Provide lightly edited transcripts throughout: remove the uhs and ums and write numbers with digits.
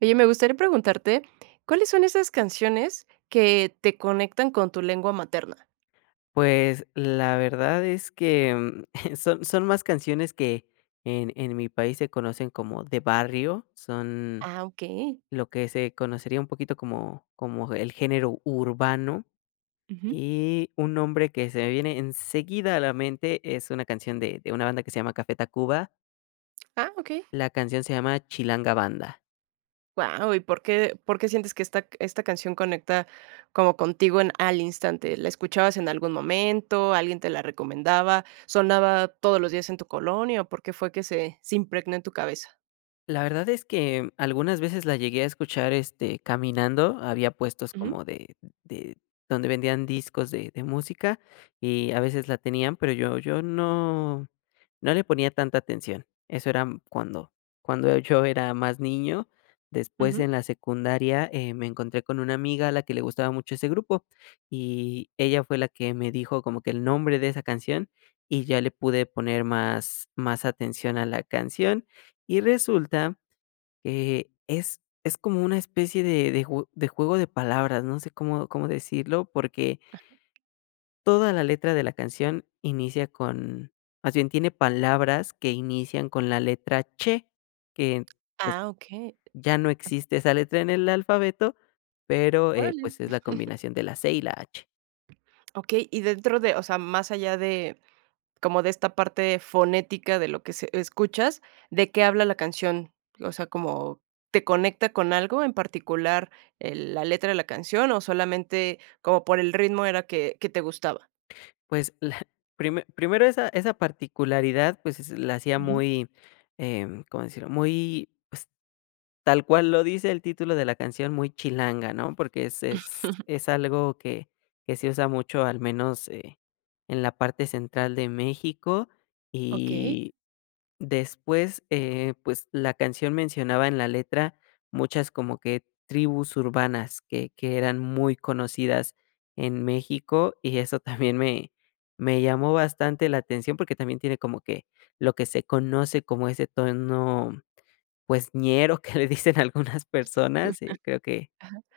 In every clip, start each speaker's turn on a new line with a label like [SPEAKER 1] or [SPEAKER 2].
[SPEAKER 1] Oye, me gustaría preguntarte, ¿cuáles son esas canciones que te conectan con tu lengua materna?
[SPEAKER 2] Pues, la verdad es que, son más canciones que en mi país se conocen como de barrio, son
[SPEAKER 1] Ah, okey.
[SPEAKER 2] lo que se conocería un poquito como como el género urbano,
[SPEAKER 1] Ujú.
[SPEAKER 2] y un nombre que se me viene enseguida a la mente es una canción de una banda que se llama Café Tacuba,
[SPEAKER 1] Ah, okey.
[SPEAKER 2] la canción se llama Chilanga Banda.
[SPEAKER 1] Wow. ¿Y por qué sientes que esta canción conecta como contigo en al instante? ¿La escuchabas en algún momento? ¿Alguien te la recomendaba? ¿Sonaba todos los días en tu colonia? ¿O por qué fue que se impregnó en tu cabeza?
[SPEAKER 2] La verdad es que algunas veces la llegué a escuchar, este, caminando, había puestos
[SPEAKER 1] Ujú,
[SPEAKER 2] como de donde vendían discos de música, y a veces la tenían, pero yo no no le ponía tanta atención. Eso era cuando yo era más niño. Después
[SPEAKER 1] ujú.
[SPEAKER 2] en la secundaria, me encontré con una amiga a la que le gustaba mucho ese grupo, y ella fue la que me dijo como que el nombre de esa canción, y ya le pude poner más atención a la canción, y resulta que es como una especie de juego de palabras, no sé cómo decirlo, porque toda la letra de la canción inicia con más bien tiene palabras que inician con la letra che, que, pues,
[SPEAKER 1] Ah, okey.
[SPEAKER 2] ya no existe esa letra en el alfabeto, pero,
[SPEAKER 1] Órale.
[SPEAKER 2] pues, es la combinación de la C y la H.
[SPEAKER 1] Okey, y dentro de, o sea, más allá de como de esta parte fonética de lo que se escuchas, ¿de qué habla la canción? O sea, como, ¿te conecta con algo en particular, la letra de la canción, o solamente como por el ritmo era que te gustaba?
[SPEAKER 2] Pues, la primero esa particularidad, pues, es la hacía
[SPEAKER 1] Ujú.
[SPEAKER 2] muy, ¿cómo decirlo? Muy, pues, tal cual lo dice el título de la canción, muy chilanga, ¿no? Porque es es es algo que se usa mucho, al menos, en la parte central de México.
[SPEAKER 1] Okey,
[SPEAKER 2] Y después, pues, la canción mencionaba en la letra muchas como que tribus urbanas que eran muy conocidas en México, y eso también me llamó bastante la atención, porque también tiene como que lo que se conoce como ese tono pues, ñero que le dicen algunas personas, y creo que,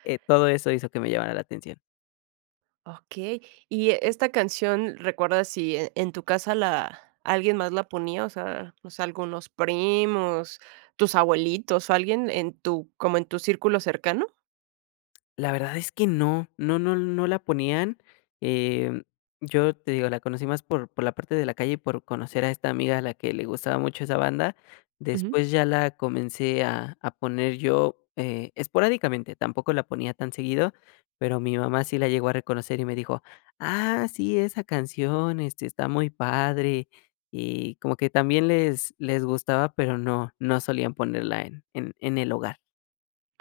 [SPEAKER 2] todo eso hizo que me llamara la atención.
[SPEAKER 1] okey. Y esta canción, ¿recuerdas si e en tu casa la alguien más la ponía? O sea, no sé, algunos primos, tus abuelitos o alguien en tu como en tu círculo cercano.
[SPEAKER 2] La verdad es que no, no no no la ponían, em, yo te digo, la conocí más por la parte de la calle y por conocer a esta amiga a la que le gustaba mucho esa banda, después ya la comencé a poner yo, esporádicamente, tampoco la ponía tan seguido, pero mi mamá sí la llegó a reconocer y me dijo: "Ah, sí, esa canción, este, está muy padre", y como que también les gustaba, pero no no solían ponerla en el hogar.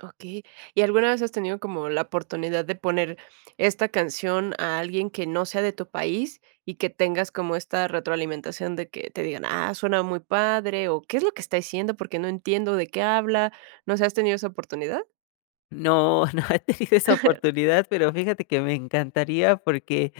[SPEAKER 1] Okey, ¿y alguna vez has tenido como la oportunidad de poner esta canción a alguien que no sea de tu país y que tengas como esta retroalimentación de que te digan: "Ah, suena muy padre", o "¿Qué es lo que está diciendo? Porque no entiendo de qué habla", no sé, ¿has tenido esa oportunidad?
[SPEAKER 2] No, no he tenido esa oportunidad, pero fíjate que me encantaría porque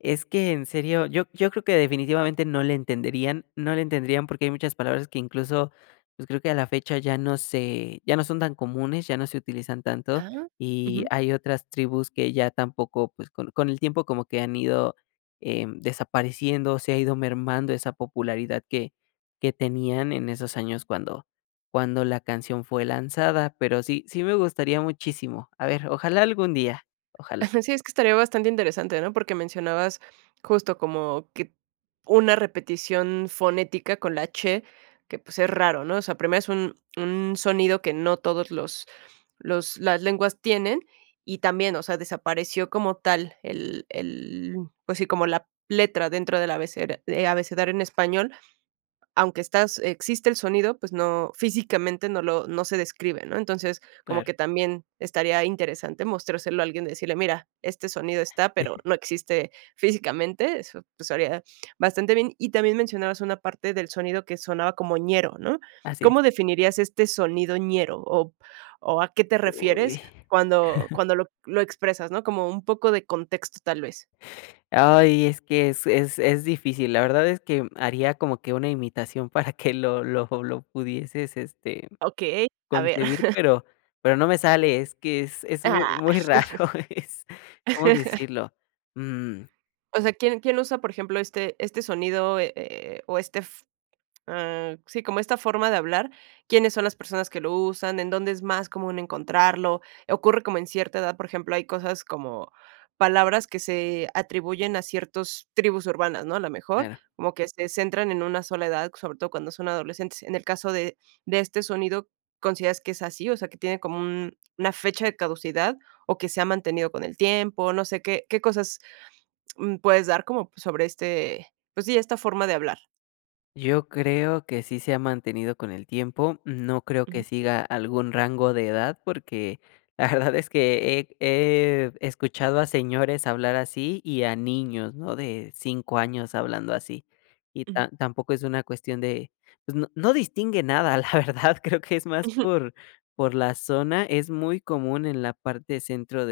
[SPEAKER 2] es que en serio, yo creo que definitivamente no le entenderían, no le entenderían porque hay muchas palabras que incluso, pues, creo que a la fecha ya no son tan comunes, ya no se utilizan tanto,
[SPEAKER 1] Ah,
[SPEAKER 2] y
[SPEAKER 1] ujú.
[SPEAKER 2] hay otras tribus que ya tampoco, pues, con el tiempo como que han ido, desapareciendo, se ha ido mermando esa popularidad que tenían en esos años cuando la canción fue lanzada, pero sí, sí me gustaría muchísimo. A ver, ojalá algún día, ojalá.
[SPEAKER 1] Sí, es que estaría bastante interesante, ¿no? Porque mencionabas justo como que una repetición fonética con la che, que, pues, es raro, ¿no? O sea, primero es un sonido que no todos los las lenguas tienen, y también, o sea, desapareció como tal el, pues sí, como la letra dentro del abecera abecedario en español, aunque estás existe el sonido, pues no físicamente no lo no se describe, ¿no? Entonces, como
[SPEAKER 2] Claro.
[SPEAKER 1] que también estaría interesante mostrárselo a alguien, decirle: "Mira, este sonido está, pero no existe físicamente". Eso, pues, haría bastante bien. Y también mencionabas una parte del sonido que sonaba como ñero, ¿no?
[SPEAKER 2] Así es.
[SPEAKER 1] ¿Cómo definirías este sonido ñero o a qué te
[SPEAKER 2] Uy.
[SPEAKER 1] refieres cuando lo expresas, no? Como un poco de contexto, tal vez.
[SPEAKER 2] Ay, es que es difícil. La verdad es que haría como que una imitación para que lo pudieses, este,
[SPEAKER 1] Okey, a ver.
[SPEAKER 2] concebir, pero no me sale, es que es muy muy raro, es, ¿cómo
[SPEAKER 1] Ah.
[SPEAKER 2] decirlo? Mm,
[SPEAKER 1] O sea, ¿quién usa, por ejemplo, este sonido, o este f sí, como esta forma de hablar? ¿Quiénes son las personas que lo usan? ¿En dónde es más común encontrarlo? ¿Ocurre como en cierta edad? Por ejemplo, hay cosas como palabras que se atribuyen a ciertos tribus urbanas, ¿no? A lo mejor,
[SPEAKER 2] claro.
[SPEAKER 1] como que se centran en una sola edad, sobre todo cuando son adolescentes. En el caso de este sonido, ¿consideras que es así? O sea, que tiene como un una fecha de caducidad, o que se ha mantenido con el tiempo, no sé, ¿qué cosas puedes dar como sobre este, pues sí, esta forma de hablar.
[SPEAKER 2] Yo creo que sí se ha mantenido con el tiempo, no creo que
[SPEAKER 1] Ujú,
[SPEAKER 2] siga algún rango de edad porque la verdad es que he escuchado a señores hablar así y a niños, ¿no? De 5 años hablando así. Y
[SPEAKER 1] ujú.
[SPEAKER 2] tampoco es una cuestión de, pues no, no distingue nada, la verdad, creo que es más
[SPEAKER 1] Ujú.
[SPEAKER 2] por la zona, es muy común en la parte centro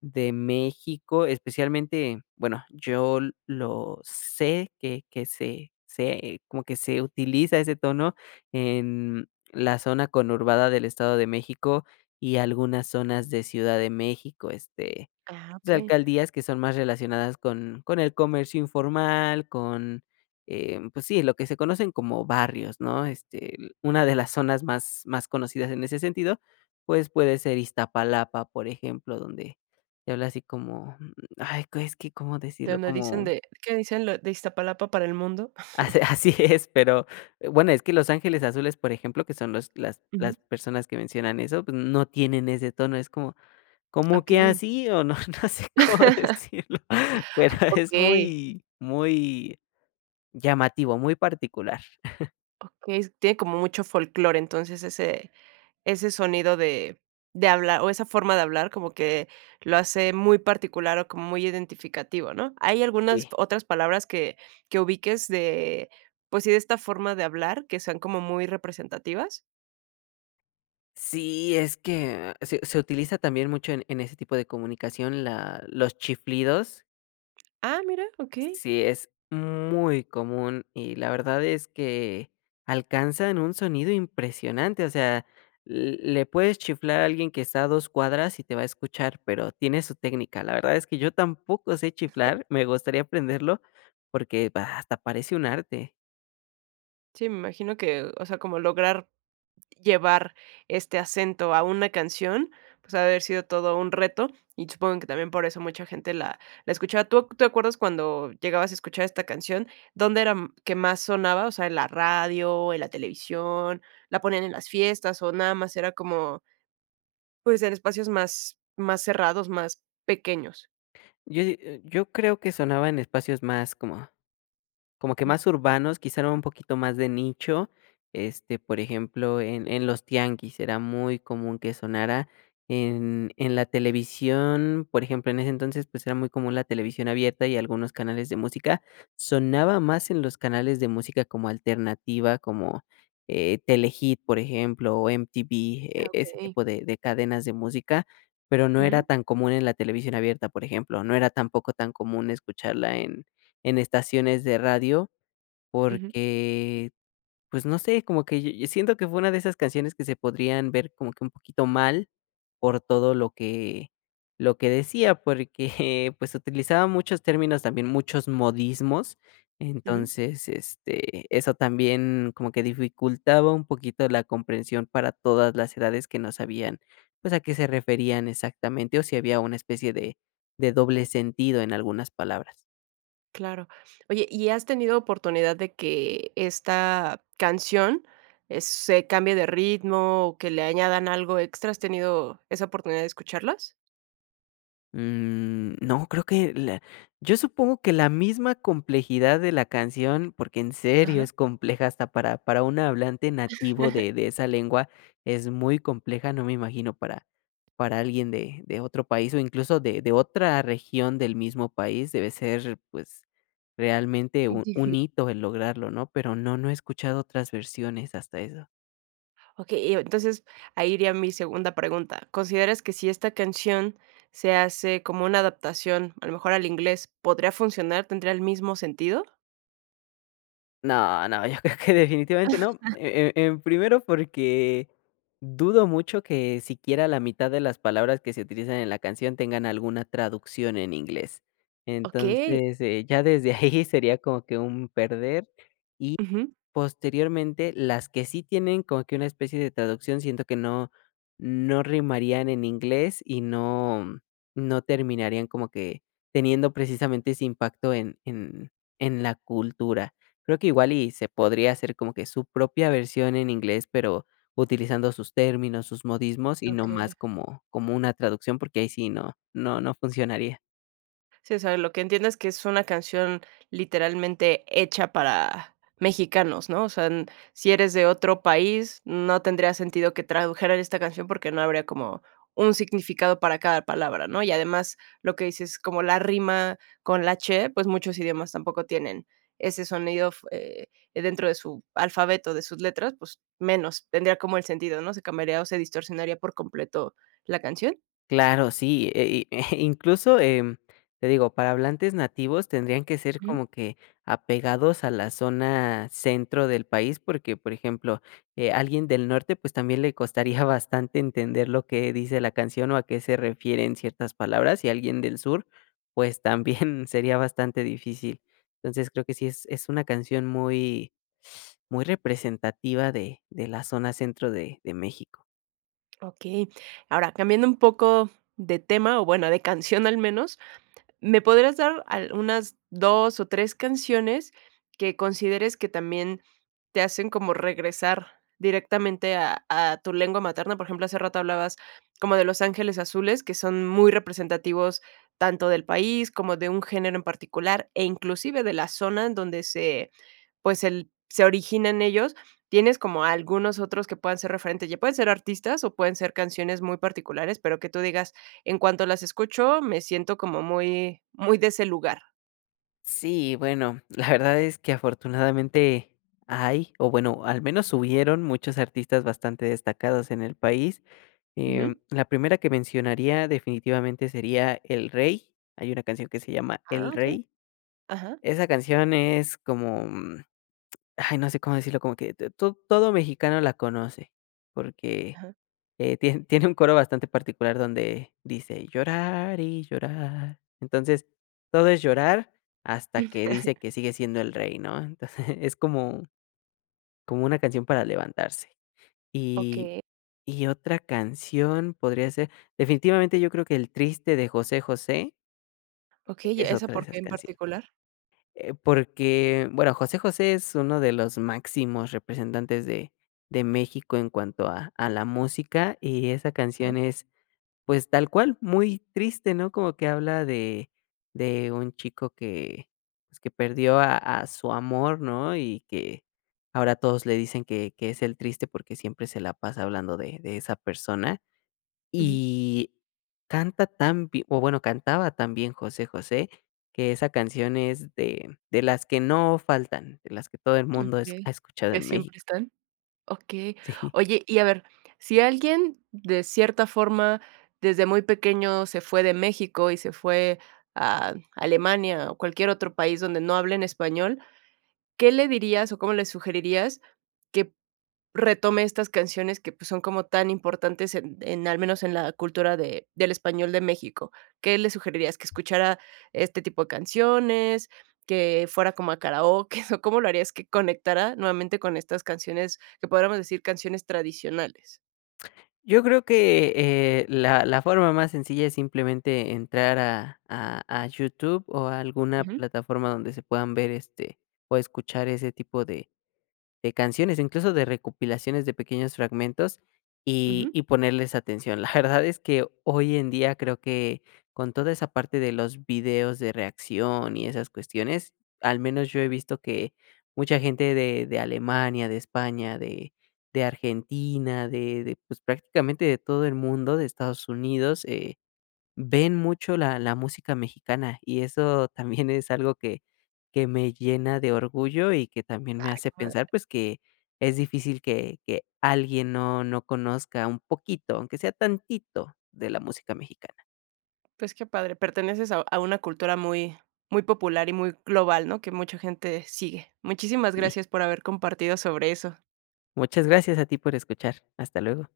[SPEAKER 2] de México, especialmente, bueno, yo lo sé que se como que se utiliza ese tono en la zona conurbada del Estado de México y algunas zonas de Ciudad de México, este
[SPEAKER 1] Ah,
[SPEAKER 2] o sea,
[SPEAKER 1] okey.
[SPEAKER 2] alcaldías que son más relacionadas con el comercio informal, con, pues sí, lo que se conocen como barrios, ¿no? Este, una de las zonas más conocidas en ese sentido, pues, puede ser Iztapalapa, por ejemplo, donde se habla así como, mm, ay, es que, ¿cómo
[SPEAKER 1] De
[SPEAKER 2] decirlo?
[SPEAKER 1] donde dicen
[SPEAKER 2] Como
[SPEAKER 1] de ¿qué dicen lo de Iztapalapa para el mundo?
[SPEAKER 2] así así es, pero bueno, es que Los Ángeles Azules, por ejemplo, que son los
[SPEAKER 1] Ujú,
[SPEAKER 2] las personas que mencionan eso, pues, no tienen ese tono, es como ¿Cómo que
[SPEAKER 1] okey.
[SPEAKER 2] así? O no, no sé cómo decirlo, pero es
[SPEAKER 1] Okey,
[SPEAKER 2] muy, muy llamativo, muy particular.
[SPEAKER 1] okey, s tiene como mucho folclore, entonces ese ese sonido de hablar o esa forma de hablar como que lo hace muy particular o como muy identificativo, ¿no? ¿Hay algunas
[SPEAKER 2] Sí.
[SPEAKER 1] otras palabras que ubiques de, pues sí, de esta forma de hablar que sean como muy representativas?
[SPEAKER 2] Sí, es que se utiliza también mucho en ese tipo de comunicación la los chiflidos,
[SPEAKER 1] Ah, mira, okey.
[SPEAKER 2] sí, es muy común y la verdad es que alcanzan un sonido impresionante, o sea, le puedes chiflar a alguien que está a 2 cuadras y te va a escuchar, pero tiene su técnica. La verdad es que yo tampoco sé chiflar, me gustaría aprenderlo porque bah, hasta parece un arte.
[SPEAKER 1] Sí, me imagino que, o sea, como lograr llevar este acento a una canción, pues, ha de haber sido todo un reto, y supongo que también por eso mucha gente la escuchaba. ¿Tú te acuerdas cuando llegabas a escuchar esta canción, dónde era m que más sonaba? O sea, ¿en la radio, en la televisión, la ponían en las fiestas o nada más era como, pues, en espacios más más cerrados, más pequeños?
[SPEAKER 2] Yo creo que sonaba en espacios más como que
[SPEAKER 1] Ujú.
[SPEAKER 2] más urbanos, quizá era un poquito más de nicho, este, por ejemplo, en los tianguis era muy común que sonara, en la televisión, por ejemplo, en ese entonces, pues, era muy común la televisión abierta y algunos canales de música, sonaba más en los canales de música como alternativa, como, Telehit, por ejemplo, o MTV, e
[SPEAKER 1] Ah,
[SPEAKER 2] ese
[SPEAKER 1] okey.
[SPEAKER 2] tipo de cadenas de música, pero no era
[SPEAKER 1] Ujú,
[SPEAKER 2] tan común en la televisión abierta, por ejemplo, no era tampoco tan común escucharla en estaciones de radio,
[SPEAKER 1] ujú,
[SPEAKER 2] porque, pues, no sé, como que yo siento que fue una de esas canciones que se podrían ver como que un poquito mal por todo lo que decía, porque, pues, utilizaba muchos términos, también muchos modismos.
[SPEAKER 1] ujú.
[SPEAKER 2] Entonces, este, eso también como que dificultaba un poquito la comprensión para todas las edades que no sabían, pues, a qué se referían exactamente, o si había una especie de doble sentido en algunas palabras.
[SPEAKER 1] Claro. Oye, ¿y has tenido oportunidad de que esta canción, se cambie de ritmo o que le añadan algo extra? ¿Has tenido esa oportunidad de escucharlas?
[SPEAKER 2] Mm, no, creo que la yo supongo que la misma complejidad de la canción, porque en serio
[SPEAKER 1] Ajá.
[SPEAKER 2] es compleja hasta para un hablante nativo de esa lengua, es muy compleja, no me imagino para alguien de otro país o incluso de otra región del mismo país, debe ser, pues, realmente un
[SPEAKER 1] Ujú.
[SPEAKER 2] hito el lograrlo, ¿no? Pero no, no he escuchado otras versiones hasta eso.
[SPEAKER 1] Okey, entonces ahí iría mi segunda pregunta. ¿Consideras que si esta canción se hace como una adaptación, a lo mejor al inglés, podría funcionar? ¿Tendría el mismo sentido?
[SPEAKER 2] No, no, yo creo que definitivamente no. En primero, porque dudo mucho que siquiera la mitad de las palabras que se utilizan en la canción tengan alguna traducción en inglés.
[SPEAKER 1] Okey.
[SPEAKER 2] Entonces, ya desde ahí sería como que un perder. Y
[SPEAKER 1] Ujú.
[SPEAKER 2] posteriormente, las que sí tienen como que una especie de traducción, siento que no no rimarían en inglés y no no terminarían como que teniendo precisamente ese impacto en la cultura. Creo que igual y se podría hacer como que su propia versión en inglés, pero utilizando sus términos, sus modismos y no más
[SPEAKER 1] Ok.
[SPEAKER 2] como como una traducción, porque ahí sí no no no funcionaría.
[SPEAKER 1] Sí, o sea, lo que entiendo es que es una canción literalmente hecha para mexicanos, ¿no? O sea, n- si eres de otro país, no tendría sentido que tradujeran esta canción porque no habría como un significado para cada palabra, ¿no? Y además, lo que dices, como la rima con la che, pues muchos idiomas tampoco tienen ese sonido f- dentro de su alfabeto, de sus letras, pues menos, tendría como el sentido, ¿no? Se cambiaría o se distorsionaría por completo la canción.
[SPEAKER 2] Claro, sí, y incluso, te digo, para hablantes nativos tendrían que ser como que apegados a la zona centro del país, porque, por ejemplo, alguien del norte, pues, también le costaría bastante entender lo que dice la canción o a qué se refieren ciertas palabras, y alguien del sur, pues, también sería bastante difícil. Entonces, creo que sí es una canción muy muy representativa de la zona centro de México.
[SPEAKER 1] Okey. Ahora, cambiando un poco de tema, o bueno, de canción al menos, ¿me podrías dar al unas 2 o 3 canciones que consideres que también te hacen como regresar directamente a tu lengua materna? Por ejemplo, hace rato hablabas como de Los Ángeles Azules, que son muy representativos tanto del país como de un género en particular, e inclusive de la zona en donde se pues, el se origina en ellos. Tienes como algunos otros que puedan ser referentes, ya pueden ser artistas o pueden ser canciones muy particulares, pero que tú digas: "En cuanto las escucho, me siento como muy muy de ese lugar".
[SPEAKER 2] Sí, bueno, la verdad es que afortunadamente hay, o bueno, al menos hubieron muchos artistas bastante destacados en el país.
[SPEAKER 1] Ujú.
[SPEAKER 2] La primera que mencionaría definitivamente sería El Rey. Hay una canción que se llama
[SPEAKER 1] Ah,
[SPEAKER 2] El
[SPEAKER 1] okey.
[SPEAKER 2] Rey.
[SPEAKER 1] Ajá,
[SPEAKER 2] Esa canción es como, mm, ay, no sé cómo decirlo, como que todo mexicano la conoce, porque
[SPEAKER 1] ajá.
[SPEAKER 2] tiene un coro bastante particular donde dice: "Llorar y llorar". Entonces, todo es llorar hasta que dice que sigue siendo el rey, ¿no? Entonces, es como una canción para levantarse. Y
[SPEAKER 1] Okey,
[SPEAKER 2] y otra canción podría ser definitivamente yo creo que El triste de José José
[SPEAKER 1] okey, ¿y
[SPEAKER 2] es
[SPEAKER 1] esa
[SPEAKER 2] otra de
[SPEAKER 1] por qué
[SPEAKER 2] esas
[SPEAKER 1] en
[SPEAKER 2] canciones,
[SPEAKER 1] particular?
[SPEAKER 2] porque, bueno, José José es uno de los máximos representantes de México en cuanto a la música, y esa
[SPEAKER 1] Ajá,
[SPEAKER 2] canción es pues tal cual, muy triste, ¿no? Como que habla de un chico que, pues, que perdió a su amor, ¿no? Y que ahora todos le dicen que es el triste porque siempre se la pasa hablando de esa persona.
[SPEAKER 1] ujú.
[SPEAKER 2] Y canta tan bi o bueno, cantaba tan bien José José, que esa canción es de las que no faltan, de las que todo el mundo es
[SPEAKER 1] Okey,
[SPEAKER 2] ha escuchado
[SPEAKER 1] que
[SPEAKER 2] en
[SPEAKER 1] siempre
[SPEAKER 2] México.
[SPEAKER 1] están. Okey.
[SPEAKER 2] Sí.
[SPEAKER 1] Oye, y a ver, si alguien de cierta forma, desde muy pequeño se fue de México y se fue a Alemania o cualquier otro país donde no hablen español, ¿qué le dirías o cómo le sugerirías que retome estas canciones que, pues, son como tan importantes en al menos en la cultura de del español de México. ¿Qué le sugerirías? ¿Que escuchara este tipo de canciones, que fuera como a karaoke o cómo lo harías que conectara nuevamente con estas canciones que podríamos decir canciones tradicionales?
[SPEAKER 2] Yo creo que, la forma más sencilla es simplemente entrar a YouTube o a alguna
[SPEAKER 1] Ujú,
[SPEAKER 2] plataforma donde se puedan ver, este, o escuchar ese tipo de canciones, o incluso de recopilaciones de pequeños fragmentos y
[SPEAKER 1] ujú.
[SPEAKER 2] y ponerles atención. La verdad es que hoy en día creo que con toda esa parte de los videos de reacción y esas cuestiones, al menos yo he visto que mucha gente de Alemania, de España, de Argentina, de, pues, prácticamente de todo el mundo, de Estados Unidos, ven mucho la música mexicana, y eso también es algo que me llena de orgullo y que también me
[SPEAKER 1] Ay, qué
[SPEAKER 2] hace
[SPEAKER 1] padre.
[SPEAKER 2] pensar, pues, que es difícil que alguien no no conozca un poquito, aunque sea tantito, de la música mexicana.
[SPEAKER 1] Pues, qué padre. Perteneces a una cultura muy muy popular y muy global, ¿no? Que mucha gente sigue. Muchísimas
[SPEAKER 2] Sí.
[SPEAKER 1] gracias por haber compartido sobre eso.
[SPEAKER 2] Muchas gracias a ti por escuchar. Hasta luego.